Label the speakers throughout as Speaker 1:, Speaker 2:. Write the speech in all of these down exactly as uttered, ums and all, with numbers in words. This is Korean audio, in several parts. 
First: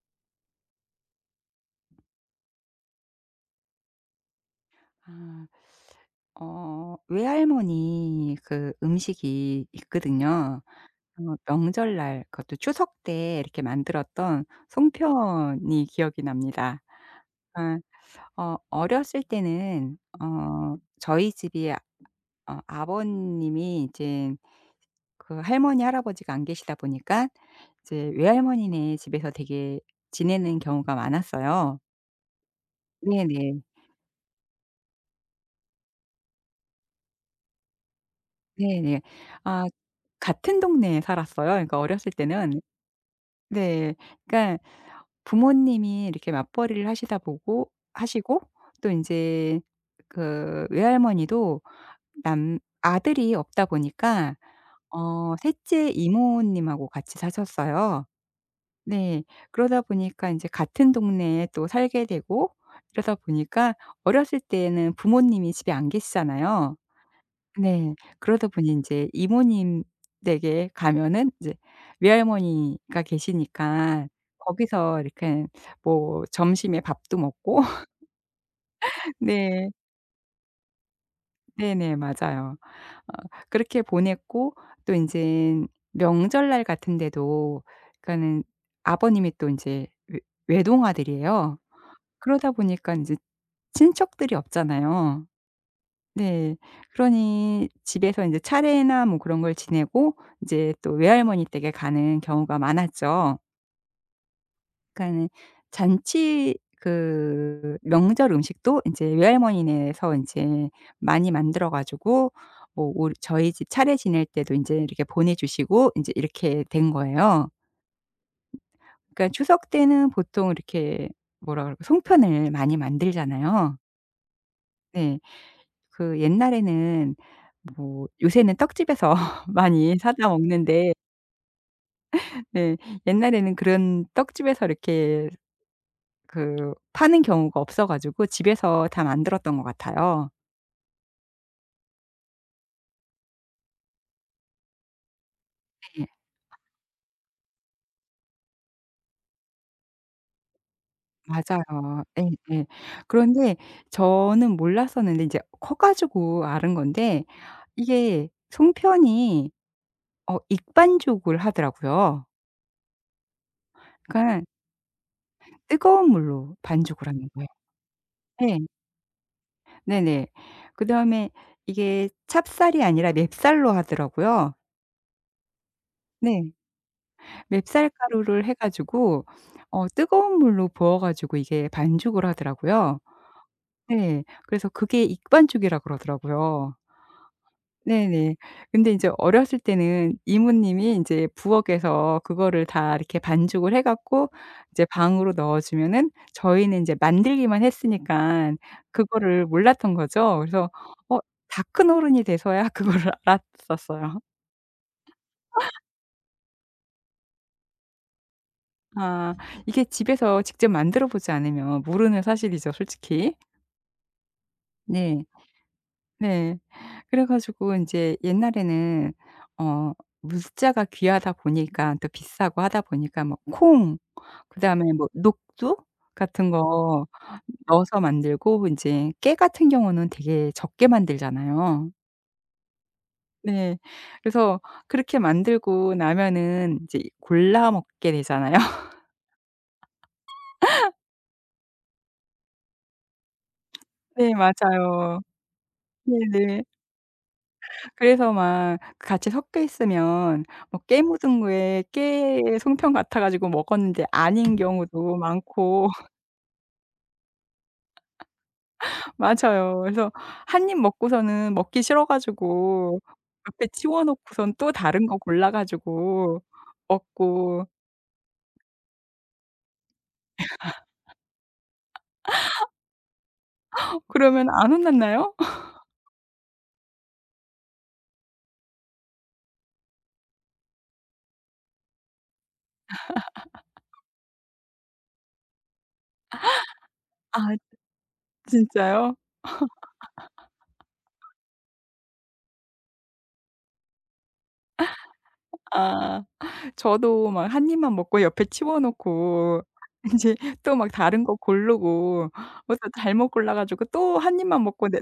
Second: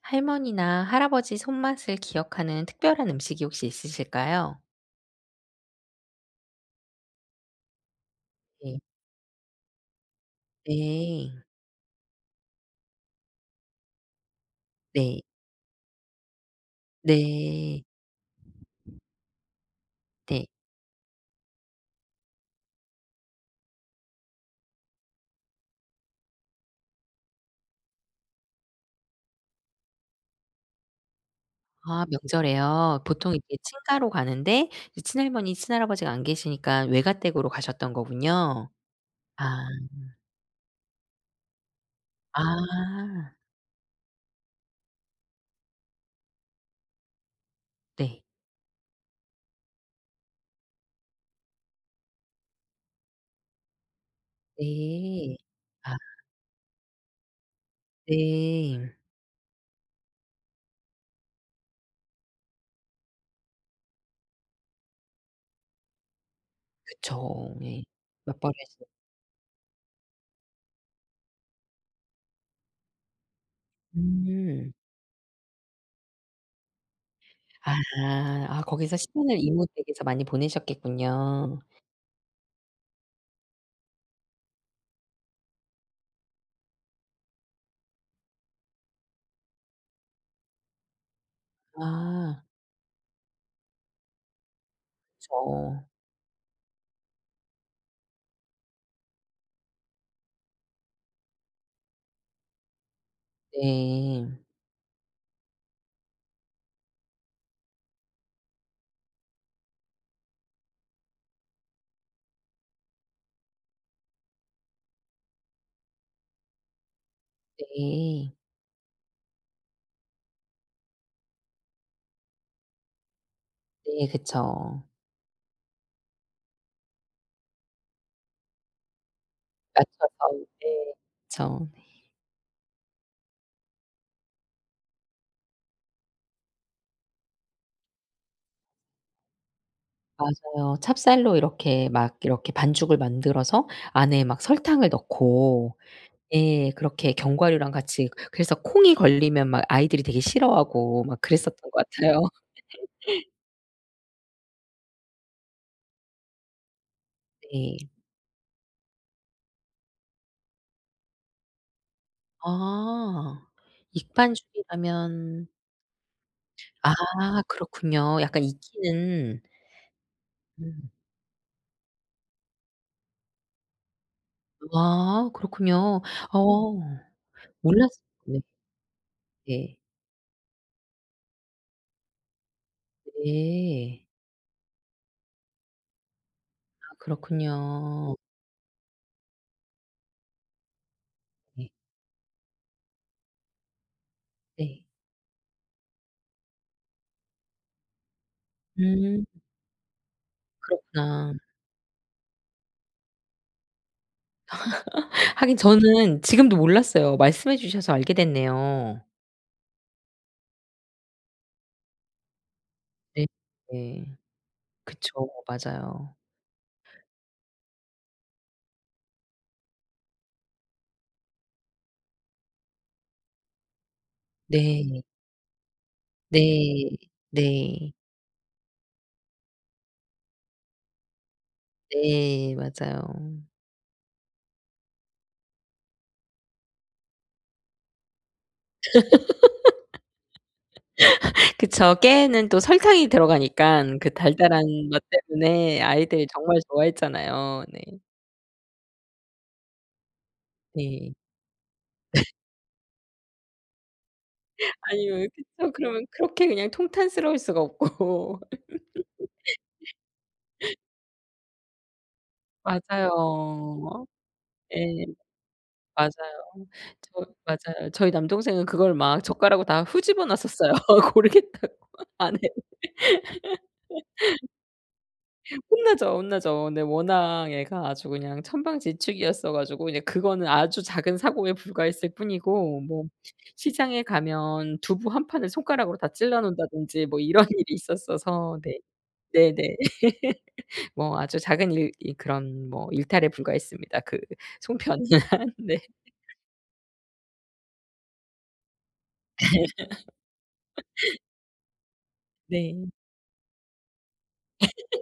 Speaker 1: 할머니나 할아버지 손맛을 기억하는 특별한 음식이 혹시 있으실까요?
Speaker 2: 아. 어 외할머니 그
Speaker 1: 네.
Speaker 2: 음식이 있거든요.
Speaker 1: 네.
Speaker 2: 어 명절날 그것도 추석 때 이렇게 만들었던
Speaker 1: 네.
Speaker 2: 송편이 기억이 납니다. 아
Speaker 1: 네.
Speaker 2: 어 어렸을 때는
Speaker 1: 네.
Speaker 2: 어 저희 집이 아- 어 아버님이 이제 그 할머니, 할아버지가 안 계시다 보니까 이제 외할머니네 집에서 되게 지내는 경우가 많았어요.
Speaker 1: 아 명절에요. 보통 이렇게
Speaker 2: 네네.
Speaker 1: 친가로 가는데 이제 친할머니, 친할아버지가 안 계시니까 외가댁으로 가셨던 거군요.
Speaker 2: 네네. 아,
Speaker 1: 아.
Speaker 2: 같은 동네에 살았어요. 그러니까 어렸을 때는
Speaker 1: 아.
Speaker 2: 네. 그러니까 부모님이 이렇게 맞벌이를 하시다 보고
Speaker 1: 네.
Speaker 2: 하시고 또 인제 그 외할머니도 남 아들이 없다 보니까
Speaker 1: 네.
Speaker 2: 어 셋째
Speaker 1: 아
Speaker 2: 이모님하고 같이 사셨어요.
Speaker 1: 네.
Speaker 2: 네. 그러다 보니까 인제 같은 동네에 또 살게 되고 이러다 보니까 어렸을 때는 부모님이 집에 안 계시잖아요.
Speaker 1: 그쵸. 예.
Speaker 2: 네. 그러다 보니
Speaker 1: 맞벌이하시
Speaker 2: 인제 이모님 댁에 가면은 이제 외할머니가 계시니까
Speaker 1: 음.
Speaker 2: 거기서 이렇게 뭐 점심에 밥도 먹고
Speaker 1: 아. 아 거기서 시간을
Speaker 2: 네.
Speaker 1: 이모댁에서 많이 보내셨겠군요.
Speaker 2: 네네. 맞아요. 어 그렇게 보냈고 또 인젠 명절날 같은 데도 그러니까는 아버님이 또 인제 외 외동아들이에요.
Speaker 1: 아
Speaker 2: 그러다 보니까 인제 친척들이 없잖아요.
Speaker 1: 그쵸.
Speaker 2: 네. 그러니 집에서 인제 차례나 뭐 그런 걸 지내고 이제 또 외할머니 댁에 가는 경우가 많았죠.
Speaker 1: 네.
Speaker 2: 그러니까는 잔치 그 명절 음식도 인제 외할머니네에서 인제 많이 만들어 가지고 뭐 우리 저희 집 차례 지낼 때도 인제 이렇게 보내 주시고 인제 이렇게 된 거예요.
Speaker 1: 네.
Speaker 2: 그러니까 추석 때는 보통 이렇게 뭐라 그럴까 송편을 많이 만들잖아요.
Speaker 1: 네 그쵸.
Speaker 2: 네. 그 옛날에는 뭐 요새는 떡집에서 많이 사다
Speaker 1: 맞춰서 네.
Speaker 2: 먹는데
Speaker 1: 그쵸.
Speaker 2: 네, 옛날에는 그런 떡집에서 이렇게 그 파는 경우가 없어 가지고 집에서 다 만들었던 것 같아요.
Speaker 1: 맞아요. 찹쌀로 이렇게 막 이렇게 반죽을 만들어서 안에 막 설탕을 넣고
Speaker 2: 네.
Speaker 1: 예, 그렇게 견과류랑 같이. 그래서 콩이 걸리면 막 아이들이 되게 싫어하고 막 그랬었던 것
Speaker 2: 맞아요.
Speaker 1: 같아요.
Speaker 2: 예예. 그런데 저는 몰랐었는데 이제 커 가지고 아는 건데
Speaker 1: 네.
Speaker 2: 이게 송편이 어 익 반죽을 하더라고요.
Speaker 1: 아.
Speaker 2: 그러니까
Speaker 1: 익반죽이라면?
Speaker 2: 뜨거운 물로
Speaker 1: 아
Speaker 2: 반죽을 하는 거예요.
Speaker 1: 그렇군요. 약간
Speaker 2: 네.
Speaker 1: 익히는.
Speaker 2: 네네.
Speaker 1: 음.
Speaker 2: 그다음에 이게 찹쌀이 아니라 맵쌀로 하더라고요.
Speaker 1: 아 그렇군요.
Speaker 2: 네.
Speaker 1: 어, 몰랐어요.
Speaker 2: 맵쌀
Speaker 1: 네.
Speaker 2: 가루를 해 가지고
Speaker 1: 네.
Speaker 2: 어 뜨거운 물로 부어 가지고 이게 반죽을 하더라고요.
Speaker 1: 네.
Speaker 2: 네. 그래서 그게 익반죽이라 그러더라고요.
Speaker 1: 아 그렇군요.
Speaker 2: 네네. 근데 인제 어렸을 때는 이모님이 인제
Speaker 1: 네.
Speaker 2: 부엌에서 그거를 다 이렇게 반죽을 해 갖고
Speaker 1: 네.
Speaker 2: 이제 방으로 넣어 주면은 저희는 인제 만들기만 했으니깐
Speaker 1: 음.
Speaker 2: 그거를 몰랐던 거죠. 그래서 어
Speaker 1: 그렇구나.
Speaker 2: 다 큰 어른이 돼서야 그거를 알았었어요.
Speaker 1: 하긴 저는 지금도 몰랐어요. 말씀해 주셔서 알게 됐네요.
Speaker 2: 아, 이게 집에서 직접 만들어 보지 않으면 모르는 사실이죠,
Speaker 1: 네.
Speaker 2: 솔직히.
Speaker 1: 네. 그쵸.
Speaker 2: 네.
Speaker 1: 맞아요.
Speaker 2: 네. 그래 가지고 인제 옛날에는 어 물자가 귀하다 보니까 또 비싸고 하다 보니까 뭐 콩 그다음에
Speaker 1: 네.
Speaker 2: 뭐 녹두 같은
Speaker 1: 네.
Speaker 2: 거
Speaker 1: 네.
Speaker 2: 넣어서 만들고 인제 깨 같은 경우는 되게 적게 만들잖아요.
Speaker 1: 네. 맞아요.
Speaker 2: 네. 그래서 그렇게 만들고 나면은 이제 골라 먹게 되잖아요.
Speaker 1: 그쵸. 깨에는 또 설탕이 들어가니깐 그
Speaker 2: 네
Speaker 1: 달달한 맛
Speaker 2: 맞아요.
Speaker 1: 때문에 아이들이 정말
Speaker 2: 네네.
Speaker 1: 좋아했잖아요. 네.
Speaker 2: 그래서 막 같이 섞여 있으면 뭐 깨
Speaker 1: 네.
Speaker 2: 묻은 거에 깨의 송편 같아 가지고 먹었는데 아닌
Speaker 1: 아니
Speaker 2: 경우도
Speaker 1: 왜, 그쵸.
Speaker 2: 많고
Speaker 1: 그러면 그렇게 그냥 통탄스러울 수가 없고.
Speaker 2: 맞아요. 그래서 한 입 먹고서는 먹기 싫어 가지고 옆에 치워
Speaker 1: 맞아요.
Speaker 2: 놓고선 또
Speaker 1: 예.
Speaker 2: 다른 거 골라
Speaker 1: 맞아요.
Speaker 2: 가지고
Speaker 1: 저
Speaker 2: 먹고
Speaker 1: 맞아요. 저희 남동생은 그걸 막 젓가락으로 다 후집어 놨었어요. 고르겠다고. 안 해.
Speaker 2: 그러면 안 혼났나요?
Speaker 1: 혼나죠, 혼나죠. 근데 워낙 애가 아주 그냥 천방지축이었어 가지고 이제 그거는 아주 작은 사고에 불과했을 뿐이고, 뭐 시장에 가면 두부 한 판을 손가락으로 다 찔러 놓는다든지 뭐 이런
Speaker 2: 아
Speaker 1: 일이 있었어서 네.
Speaker 2: 진짜요?
Speaker 1: 네네. 뭐 아주 작은 일, 이 그런 뭐 일탈에 불과했습니다, 그 송편은. 네.
Speaker 2: 아. 저도 막 한 입만 먹고 옆에 치워 놓고 인제 또 막 다른 거 고르고 뭐
Speaker 1: 네.
Speaker 2: 또 잘못 골라 가지고 또 한 입만 먹고 내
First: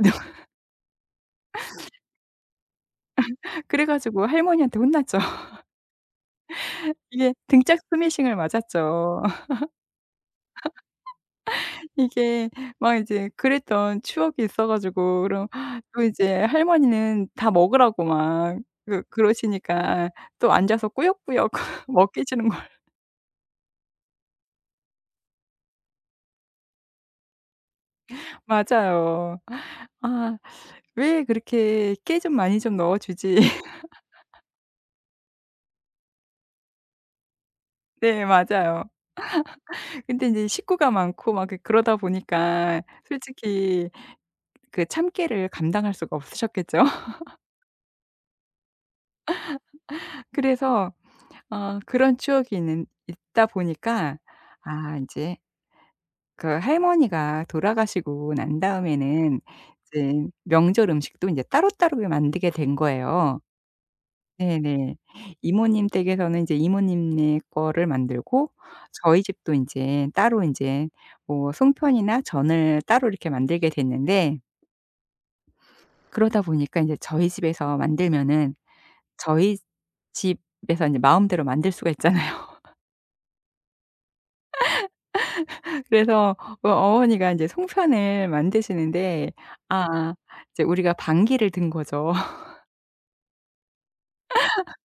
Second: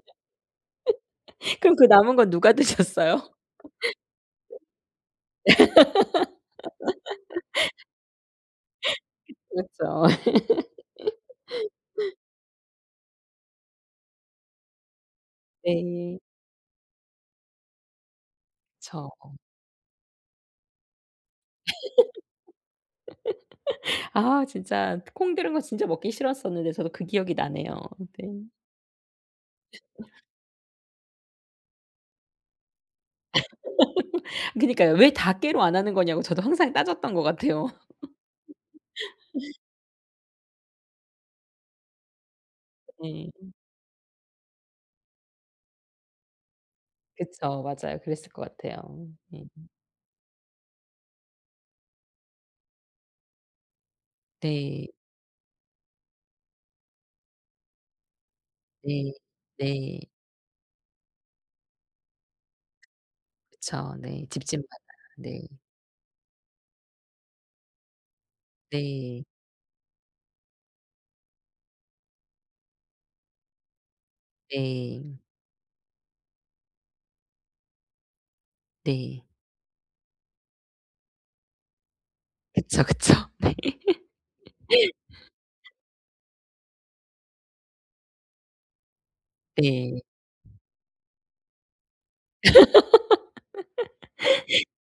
Speaker 1: 그럼 그 남은 건 누가 드셨어요?
Speaker 2: 그래 가지고 할머니한테 혼났죠. 이게 등짝 스매싱을 맞았죠.
Speaker 1: 그렇죠.
Speaker 2: 이게 막 이제 그랬던 추억이 있어 가지고 그럼 또
Speaker 1: 네.
Speaker 2: 이제 할머니는 다 먹으라고 막 그
Speaker 1: 그쵸.
Speaker 2: 그러시니까 또 앉아서 꾸역꾸역 먹게 주는 걸
Speaker 1: 아 진짜 콩 들은 거 진짜 먹기 싫었었는데 저도 그 기억이 나네요. 네.
Speaker 2: 맞아요. 아, 왜 그렇게 깨 좀 많이 좀 넣어 주지.
Speaker 1: 그니까요. 왜 다 깨로 안 하는 거냐고 저도 항상 따졌던 것 같아요.
Speaker 2: 네 맞아요. 근데 인제 식구가 많고 막 그 그러다 보니까
Speaker 1: 네
Speaker 2: 솔직히 그 참깨를 감당할 수가 없으셨겠죠.
Speaker 1: 그쵸. 맞아요. 그랬을 것 같아요. 네.
Speaker 2: 그래서 어 그런 추억이 있는 있다 보니까
Speaker 1: 네.
Speaker 2: 아 인제 그 할머니가 돌아가시고 난
Speaker 1: 네.
Speaker 2: 다음에는
Speaker 1: 네.
Speaker 2: 이제 명절 음식도 인제 따로따로 만들게 된 거예요.
Speaker 1: 그쵸. 네. 집집마다.
Speaker 2: 네네.
Speaker 1: 네.
Speaker 2: 이모님 댁에서는 인제 이모님네 거를 만들고 저희
Speaker 1: 네.
Speaker 2: 집도 인제 따로 인제 뭐 송편이나 전을 따로 이렇게 만들게 됐는데
Speaker 1: 네.
Speaker 2: 그러다 보니까 인제 저희 집에서 만들면은
Speaker 1: 네.
Speaker 2: 저희 집에서 인제 마음대로 만들 수가 있잖아요.
Speaker 1: 그쵸, 그쵸. 네.
Speaker 2: 그래서 어 어머니가 이제 송편을 만드시는데
Speaker 1: 네.
Speaker 2: 아 이제 우리가 반기를 든 거죠.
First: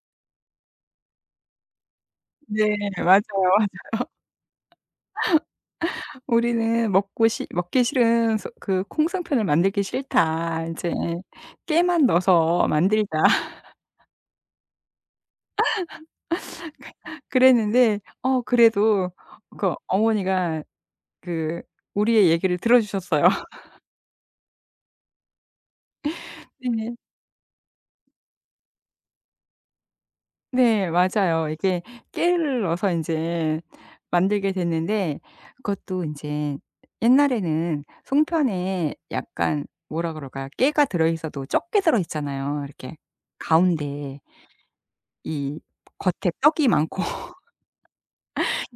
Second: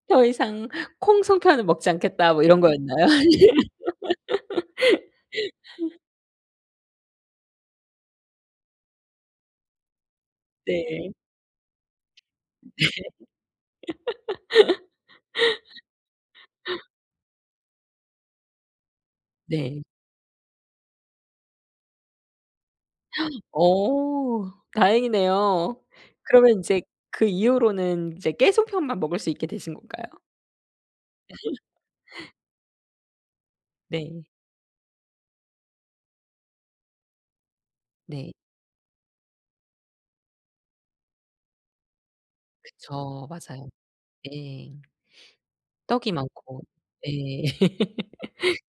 Speaker 1: '더 이상 콩 송편을 먹지 않겠다.' 뭐 이런
Speaker 2: 네
Speaker 1: 거였나요?
Speaker 2: 맞아요, 맞아요. "우리는 먹고 싫 먹기 싫은 소 그 콩송편을 만들기 싫다. 이제
Speaker 1: 네.
Speaker 2: 깨만 넣어서 만들자." 그랬는데 어 그래도 그
Speaker 1: 네.
Speaker 2: 어머니가 그 우리의 얘기를 들어 주셨어요.
Speaker 1: 어 다행이네요. 그러면 인제
Speaker 2: 네.
Speaker 1: 그 이후로는 이제 깨소편만 먹을 수 있게 되신 건가요?
Speaker 2: 네 맞아요. 이게 깨를 넣어서 인제
Speaker 1: 네.
Speaker 2: 만들게 됐는데 그것도 인제 옛날에는
Speaker 1: 네.
Speaker 2: 송편에 약간 뭐라 그럴까요? 깨가 들어 있어도 적게 들어 있잖아요. 이렇게
Speaker 1: 그쵸. 맞아요.
Speaker 2: 가운데
Speaker 1: 예.
Speaker 2: 이
Speaker 1: 떡이
Speaker 2: 겉에
Speaker 1: 많고.
Speaker 2: 떡이 많고
Speaker 1: 예.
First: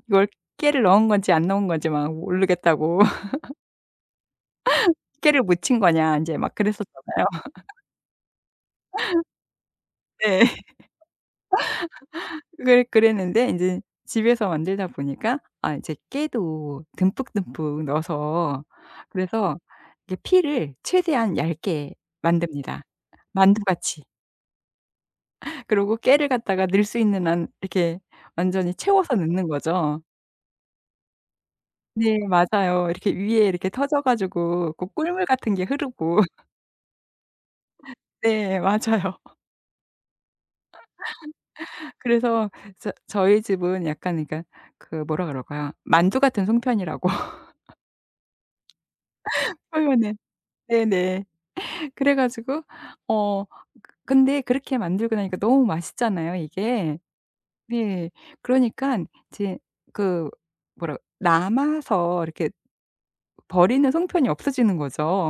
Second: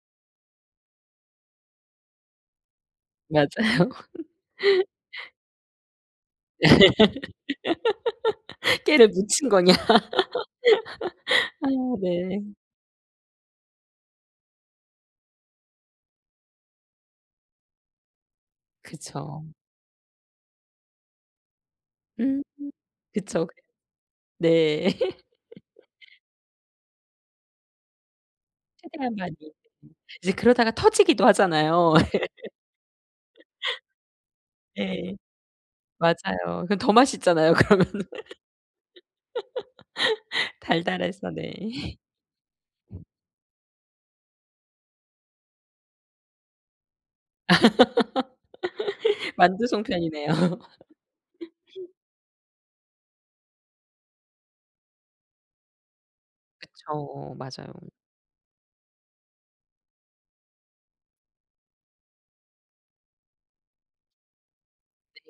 Speaker 2: 이걸 깨를 넣은 건지 안 넣은 건지 막 모르겠다고
Speaker 1: 맞아요.
Speaker 2: 깨를 묻힌 거냐 인제 막 그랬었잖아요.
Speaker 1: 깨를 무친 거냐.
Speaker 2: 네.
Speaker 1: 아 네.
Speaker 2: 그랬 그랬는데 인제 집에서 만들다 보니까 아 이제 깨도 듬뿍듬뿍 넣어서
Speaker 1: 그쵸.
Speaker 2: 그래서 이게 피를 최대한 얇게
Speaker 1: 음.
Speaker 2: 만듭니다.
Speaker 1: 그쵸.
Speaker 2: 만두같이.
Speaker 1: 네.
Speaker 2: 그러고 깨를 갖다가 넣을 수 있는 한 이렇게 완전히
Speaker 1: 최대한
Speaker 2: 채워서
Speaker 1: 많이.
Speaker 2: 넣는 거죠.
Speaker 1: 이제 그러다가 터지기도 하잖아요.
Speaker 2: 네 맞아요. 이렇게 위에 이렇게 터져 가지고 그
Speaker 1: 예.
Speaker 2: 꿀물 같은 게 흐르고
Speaker 1: 맞아요. 그럼 더 맛있잖아요 그러면은.
Speaker 2: 네 맞아요.
Speaker 1: 달달해서 네.
Speaker 2: 그래서 저 저희 집은 약간 그러니까 그 뭐라 그럴까요? 만두 같은 송편이라고
Speaker 1: 만두
Speaker 2: 표현을
Speaker 1: 송편이네요.
Speaker 2: 네네. 그래 가지고 어 그 근데 그렇게 만들고 나니까 너무 맛있잖아요 이게.
Speaker 1: 그쵸. 맞아요.
Speaker 2: 네. 그러니깐 이제 그 뭐라 남아서 이렇게 버리는 송편이 없어지는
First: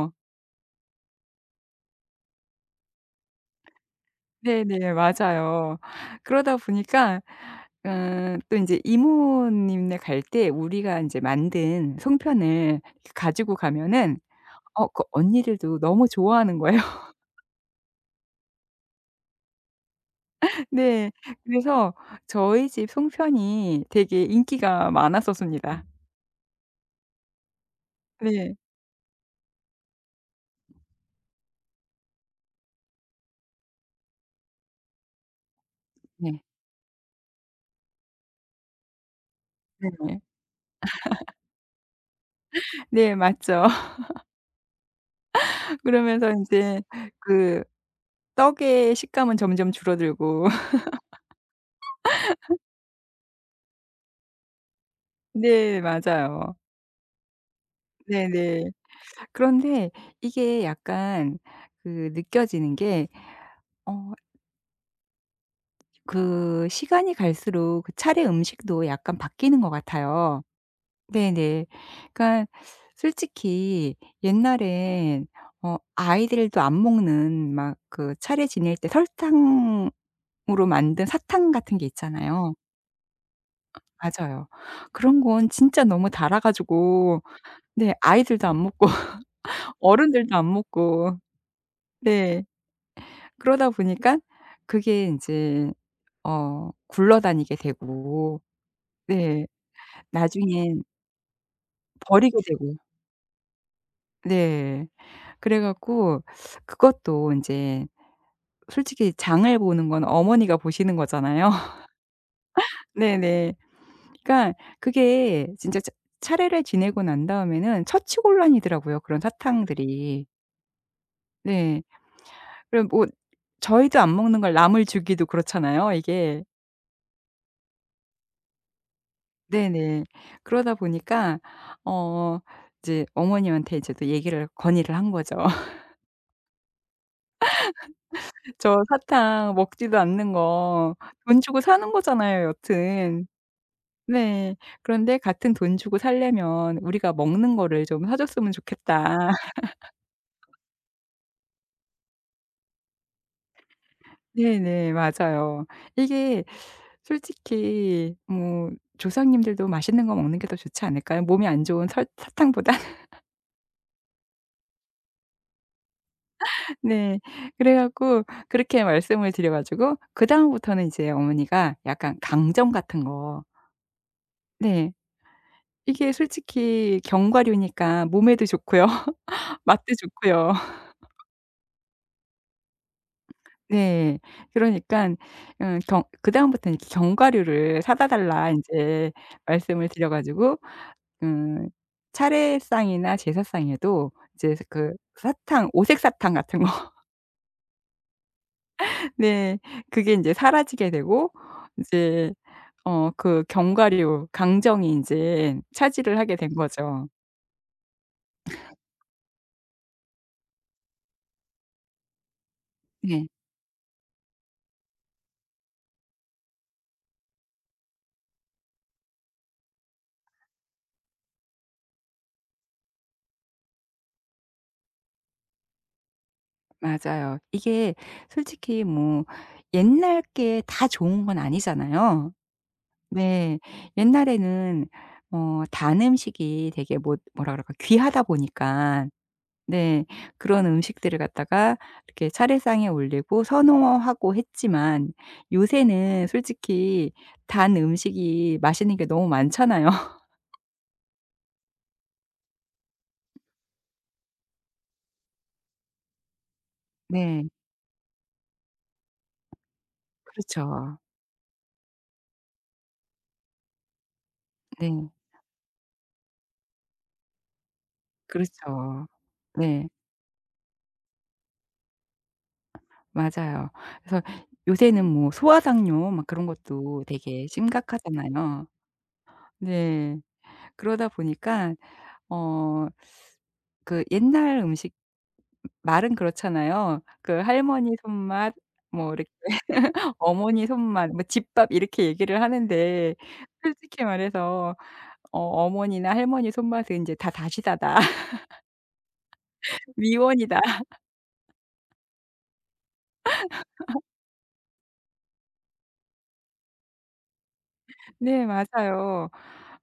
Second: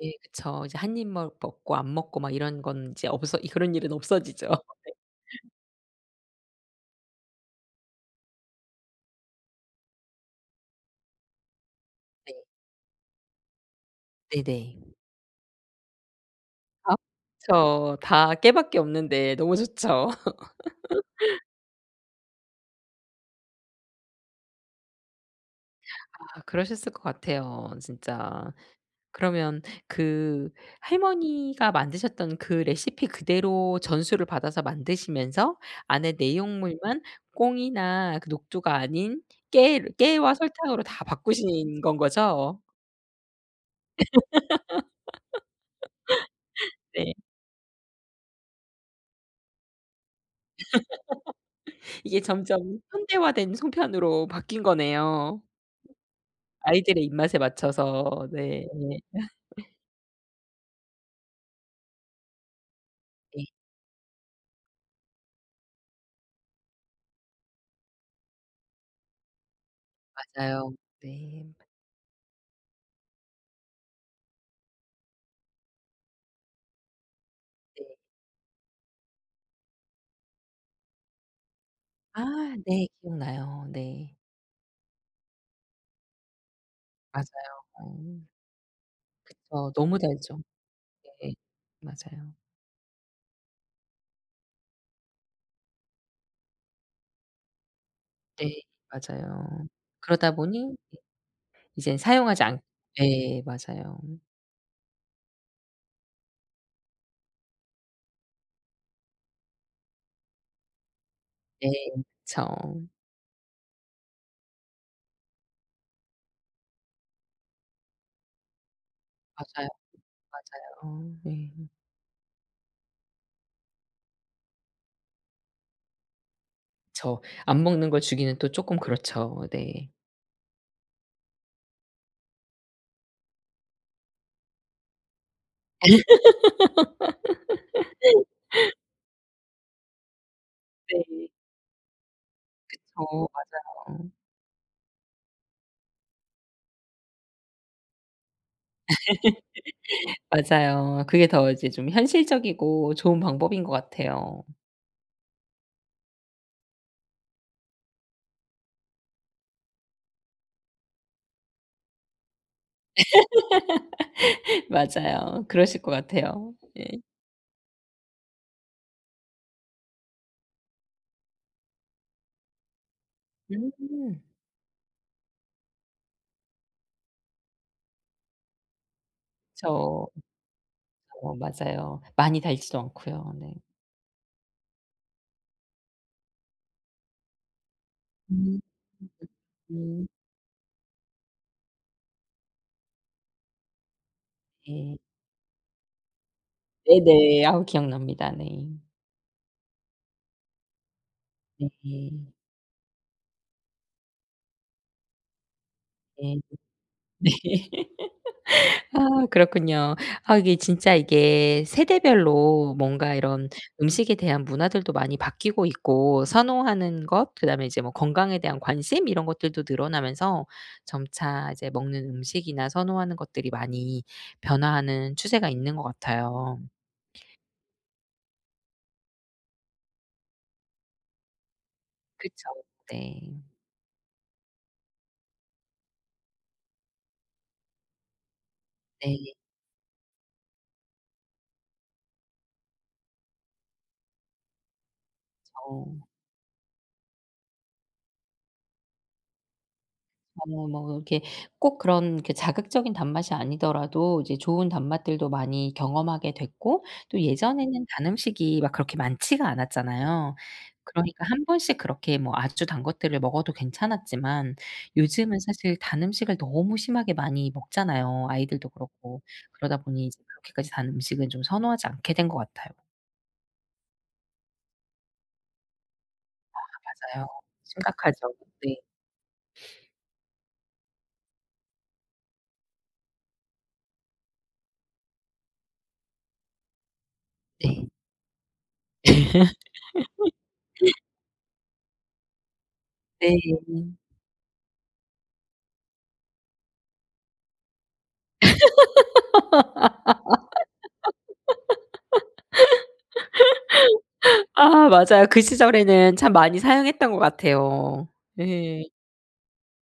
Speaker 1: 네 그쵸. 이제 한 입 먹 먹고 안 먹고 막 이런 건 이제 없어, 이 그런 일은 없어지죠.
Speaker 2: 네네. 맞아요. 그러다 보니까 음 또 인제 이모님네 갈 때 우리가 인제 만든
Speaker 1: 네.
Speaker 2: 송편을 가지고 가면은
Speaker 1: 네네.
Speaker 2: 어 그 언니들도 너무 좋아하는 거예요.
Speaker 1: 아 그쵸. 다 깨밖에 없는데 너무 좋죠.
Speaker 2: 네. 그래서 저희 집 송편이 되게 인기가 많았었습니다.
Speaker 1: 아 그러셨을 것 같아요 진짜.
Speaker 2: 네.
Speaker 1: 그러면 그 할머니가 만드셨던 그 레시피 그대로 전수를 받아서 만드시면서 안에
Speaker 2: 네.
Speaker 1: 내용물만 꽁이나 그 녹두가 아닌 깨
Speaker 2: 네.
Speaker 1: 깨와 설탕으로 다 바꾸신 건 거죠?
Speaker 2: 네 맞죠. 그러면서 인제
Speaker 1: 네.
Speaker 2: 그 떡의 식감은 점점 줄어들고
Speaker 1: 이게 점점 현대화된 송편으로 바뀐 거네요.
Speaker 2: 네 맞아요.
Speaker 1: 아이들의 입맛에 맞춰서
Speaker 2: 네네.
Speaker 1: 네. 네.
Speaker 2: 그런데 이게 약간 그 느껴지는 게
Speaker 1: 네.
Speaker 2: 어 그 시간이 갈수록 그 차례 음식도 약간 바뀌는 것 같아요.
Speaker 1: 맞아요. 네.
Speaker 2: 네네. 그러니까 솔직히 옛날엔 어 아이들도 안 먹는 막
Speaker 1: 네.
Speaker 2: 그 차례 지낼 때 설탕으로 만든 사탕 같은 게 있잖아요.
Speaker 1: 아 네. 기억나요. 네.
Speaker 2: 맞아요. 그런 건 진짜 너무 달아 가지고
Speaker 1: 맞아요.
Speaker 2: 네
Speaker 1: 어
Speaker 2: 아이들도 안 먹고
Speaker 1: 그쵸. 너무
Speaker 2: 어른들도
Speaker 1: 달죠.
Speaker 2: 안 먹고
Speaker 1: 네. 맞아요.
Speaker 2: 네 그러다 보니까 그게 인제 어 굴러다니게 되고
Speaker 1: 네.
Speaker 2: 네
Speaker 1: 맞아요. 그러다 보니
Speaker 2: 나중엔
Speaker 1: 이젠
Speaker 2: 버리게
Speaker 1: 사용하지 않.
Speaker 2: 되고
Speaker 1: 네. 맞아요.
Speaker 2: 네. 그래 갖고 그것도 인제 솔직히 장을 보는 건 어머니가 보시는 거잖아요.
Speaker 1: 네. 그쵸.
Speaker 2: 네네. 그러니까 그게 진짜 차 차례를 지내고 난 다음에는 처치곤란이더라고요, 그런
Speaker 1: 맞아요,
Speaker 2: 사탕들이.
Speaker 1: 맞아요. 어 네.
Speaker 2: 네. 그럼 뭐 저희도 안 먹는 걸 남을 주기도 그렇잖아요, 이게.
Speaker 1: 그쵸. 안 먹는 걸 주기는 또 쪼끔 그렇죠. 네.
Speaker 2: 네네. 그러다 보니까 어 이제 어머님한테 이제 또 얘기를 건의를 한 거죠. "저 사탕 먹지도 않는 거
Speaker 1: 네.
Speaker 2: 돈 주고 사는 거잖아요, 여튼."
Speaker 1: 그쵸. 맞아요. 어.
Speaker 2: 네. 그런데 같은 돈 주고 살려면 "우리가 먹는 거를 좀 사 줬으면 좋겠다."
Speaker 1: 맞아요. 그게 더 이제 좀 현실적이고 좋은 방법인 것 같아요.
Speaker 2: 네네. 맞아요. 이게 솔직히 뭐 조상님들도 맛있는 거 먹는 게 더 좋지 않을까요? 몸이 안 좋은 설 사탕보다?
Speaker 1: 맞아요. 그러실 것 같아요.
Speaker 2: 네. 그래 갖고 그렇게 말씀을 드려 가지고 그다음부터는 이제 어머니가 약간 강정 같은 거
Speaker 1: 음.
Speaker 2: 네. 이게 솔직히 견과류니까 몸에도 좋고요. 맛도
Speaker 1: 저.
Speaker 2: 좋고요.
Speaker 1: 어 맞아요. 많이 달지도 않고요. 네.
Speaker 2: 네. 그러니깐 어 경 그다음부터는 이제 견과류를 사다 달라
Speaker 1: 음.
Speaker 2: 인제 말씀을
Speaker 1: 음.
Speaker 2: 드려 가지고 음 차례상이나 제사상에도 이제 그
Speaker 1: 네.
Speaker 2: 사탕 오색 사탕 같은 거
Speaker 1: 네네. 아우 기억납니다. 네.
Speaker 2: 네. 그게 인제 사라지게 되고
Speaker 1: 네.
Speaker 2: 이제 어 그 견과류, 강정이 인제 차지를 하게
Speaker 1: 네.
Speaker 2: 된 거죠.
Speaker 1: 네. 아 그렇군요. 아 이게 진짜 이게 세대별로 뭔가
Speaker 2: 네.
Speaker 1: 이런 음식에 대한 문화들도 많이 바뀌고 있고 선호하는 것, 그다음에 이제 뭐 건강에 대한 관심 이런 것들도 늘어나면서 점차 이제 먹는 음식이나 선호하는 것들이 많이 변화하는 추세가 있는 것 같아요.
Speaker 2: 맞아요. 이게 솔직히 뭐 옛날 게 다 좋은 건 아니잖아요.
Speaker 1: 그쵸. 네.
Speaker 2: 네. 옛날에는 어 단 음식이 되게 뭐 뭐라 그럴까 귀하다 보니까
Speaker 1: 네.
Speaker 2: 네 그런 음식들을 갖다가 이렇게 차례상에 올리고 선호하고 했지만
Speaker 1: 어.
Speaker 2: 요새는 솔직히 단 음식이 맛있는 게 너무 많잖아요.
Speaker 1: 어 뭐 이렇게 꼭 그런 그 자극적인 단맛이 아니더라도 이제 좋은 단맛들도 많이 경험하게 됐고, 또
Speaker 2: 네.
Speaker 1: 예전에는 단 음식이 막 그렇게 많지가 않았잖아요.
Speaker 2: 그렇죠.
Speaker 1: 그러니까 한 번씩 그렇게 뭐 아주 단 것들을 먹어도 괜찮았지만
Speaker 2: 네.
Speaker 1: 요즘은 사실 단 음식을 너무 심하게 많이 먹잖아요, 아이들도
Speaker 2: 그렇죠.
Speaker 1: 그렇고. 그러다
Speaker 2: 네.
Speaker 1: 보니 이제 그렇게까지 단 음식은 좀 선호하지 않게 된 것 같아요.
Speaker 2: 맞아요. 그래서 요새는 뭐 소화상뇨 막 그런 것도
Speaker 1: 맞아요.
Speaker 2: 되게
Speaker 1: 심각하죠.
Speaker 2: 심각하잖아요.
Speaker 1: 네.
Speaker 2: 네. 그러다 보니까 어 그 옛날 음식 말은 그렇잖아요. 그
Speaker 1: 네.
Speaker 2: 할머니 손맛 뭐 이렇게 어머니 손맛 뭐 집밥 이렇게 얘기를 하는데
Speaker 1: 네.
Speaker 2: 솔직히 말해서 어 어머니나 할머니 손맛은 이제 다 다시다다. 미원이다.
Speaker 1: 아 맞아요. 그 시절에는 참 많이 사용했던 것 같아요.
Speaker 2: 네
Speaker 1: 네.
Speaker 2: 맞아요.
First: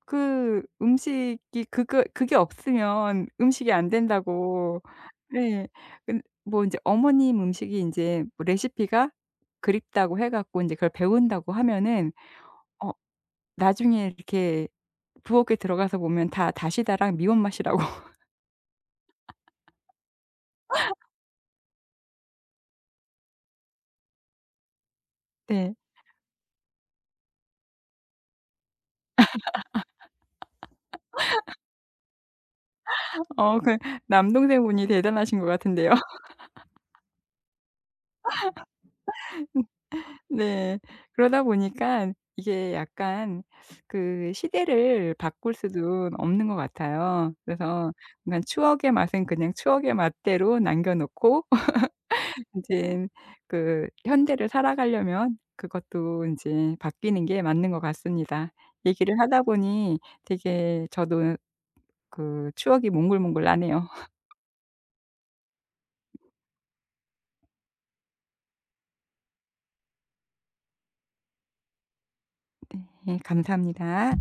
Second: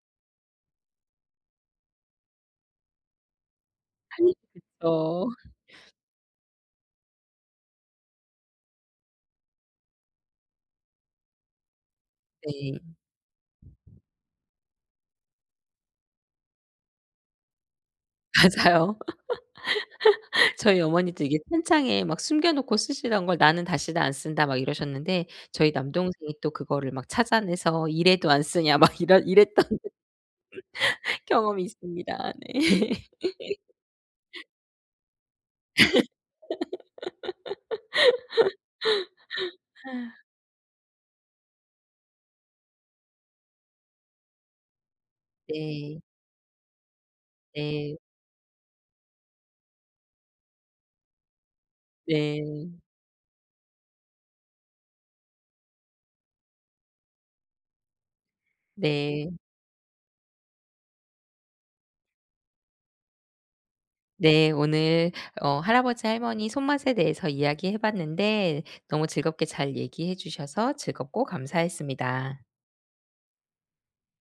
Speaker 2: 그 음식이 그거 그게 없으면 음식이 안 된다고.
Speaker 1: 어
Speaker 2: 네. 근 뭐 이제 어머님 음식이 이제 뭐 레시피가 그립다고 해 갖고 이제 그걸 배운다고 하면은
Speaker 1: 네.
Speaker 2: 어 나중에 이렇게 부엌에 들어가서 보면 다 다시다랑 미원맛이라고.
Speaker 1: 맞아요. 저희 어머니도 이게 찬장에 막 숨겨 놓고 쓰시던 걸 "나는 다시는 안 쓴다." 막 이러셨는데 저희
Speaker 2: 네.
Speaker 1: 남동생이 또 그거를 막 찾아내서 "이래도 안 쓰냐." 막 이런 이랬던 경험이 있습니다. 네.
Speaker 2: 어 그 남동생분이 대단하신 것 같은데요. 네. 그러다 보니까 이게 약간 그 시대를 바꿀 수
Speaker 1: 네.
Speaker 2: 도 없는 것 같아요. 그래서
Speaker 1: 네.
Speaker 2: 그냥 추억의 맛은 그냥 추억의 맛대로 남겨 놓고
Speaker 1: 네.
Speaker 2: 이제 그 현대를 살아가려면 그것도 이제 바뀌는 게 맞는 것 같습니다. 얘기를
Speaker 1: 네.
Speaker 2: 하다 보니 되게 저도 그 추억이 몽글몽글 나네요.
Speaker 1: 네. 오늘 어 할아버지 할머니 손맛에 대해서 이야기해 봤는데 너무 즐겁게 잘 얘기해 주셔서 즐겁고 감사했습니다.
Speaker 2: 예 감사합니다.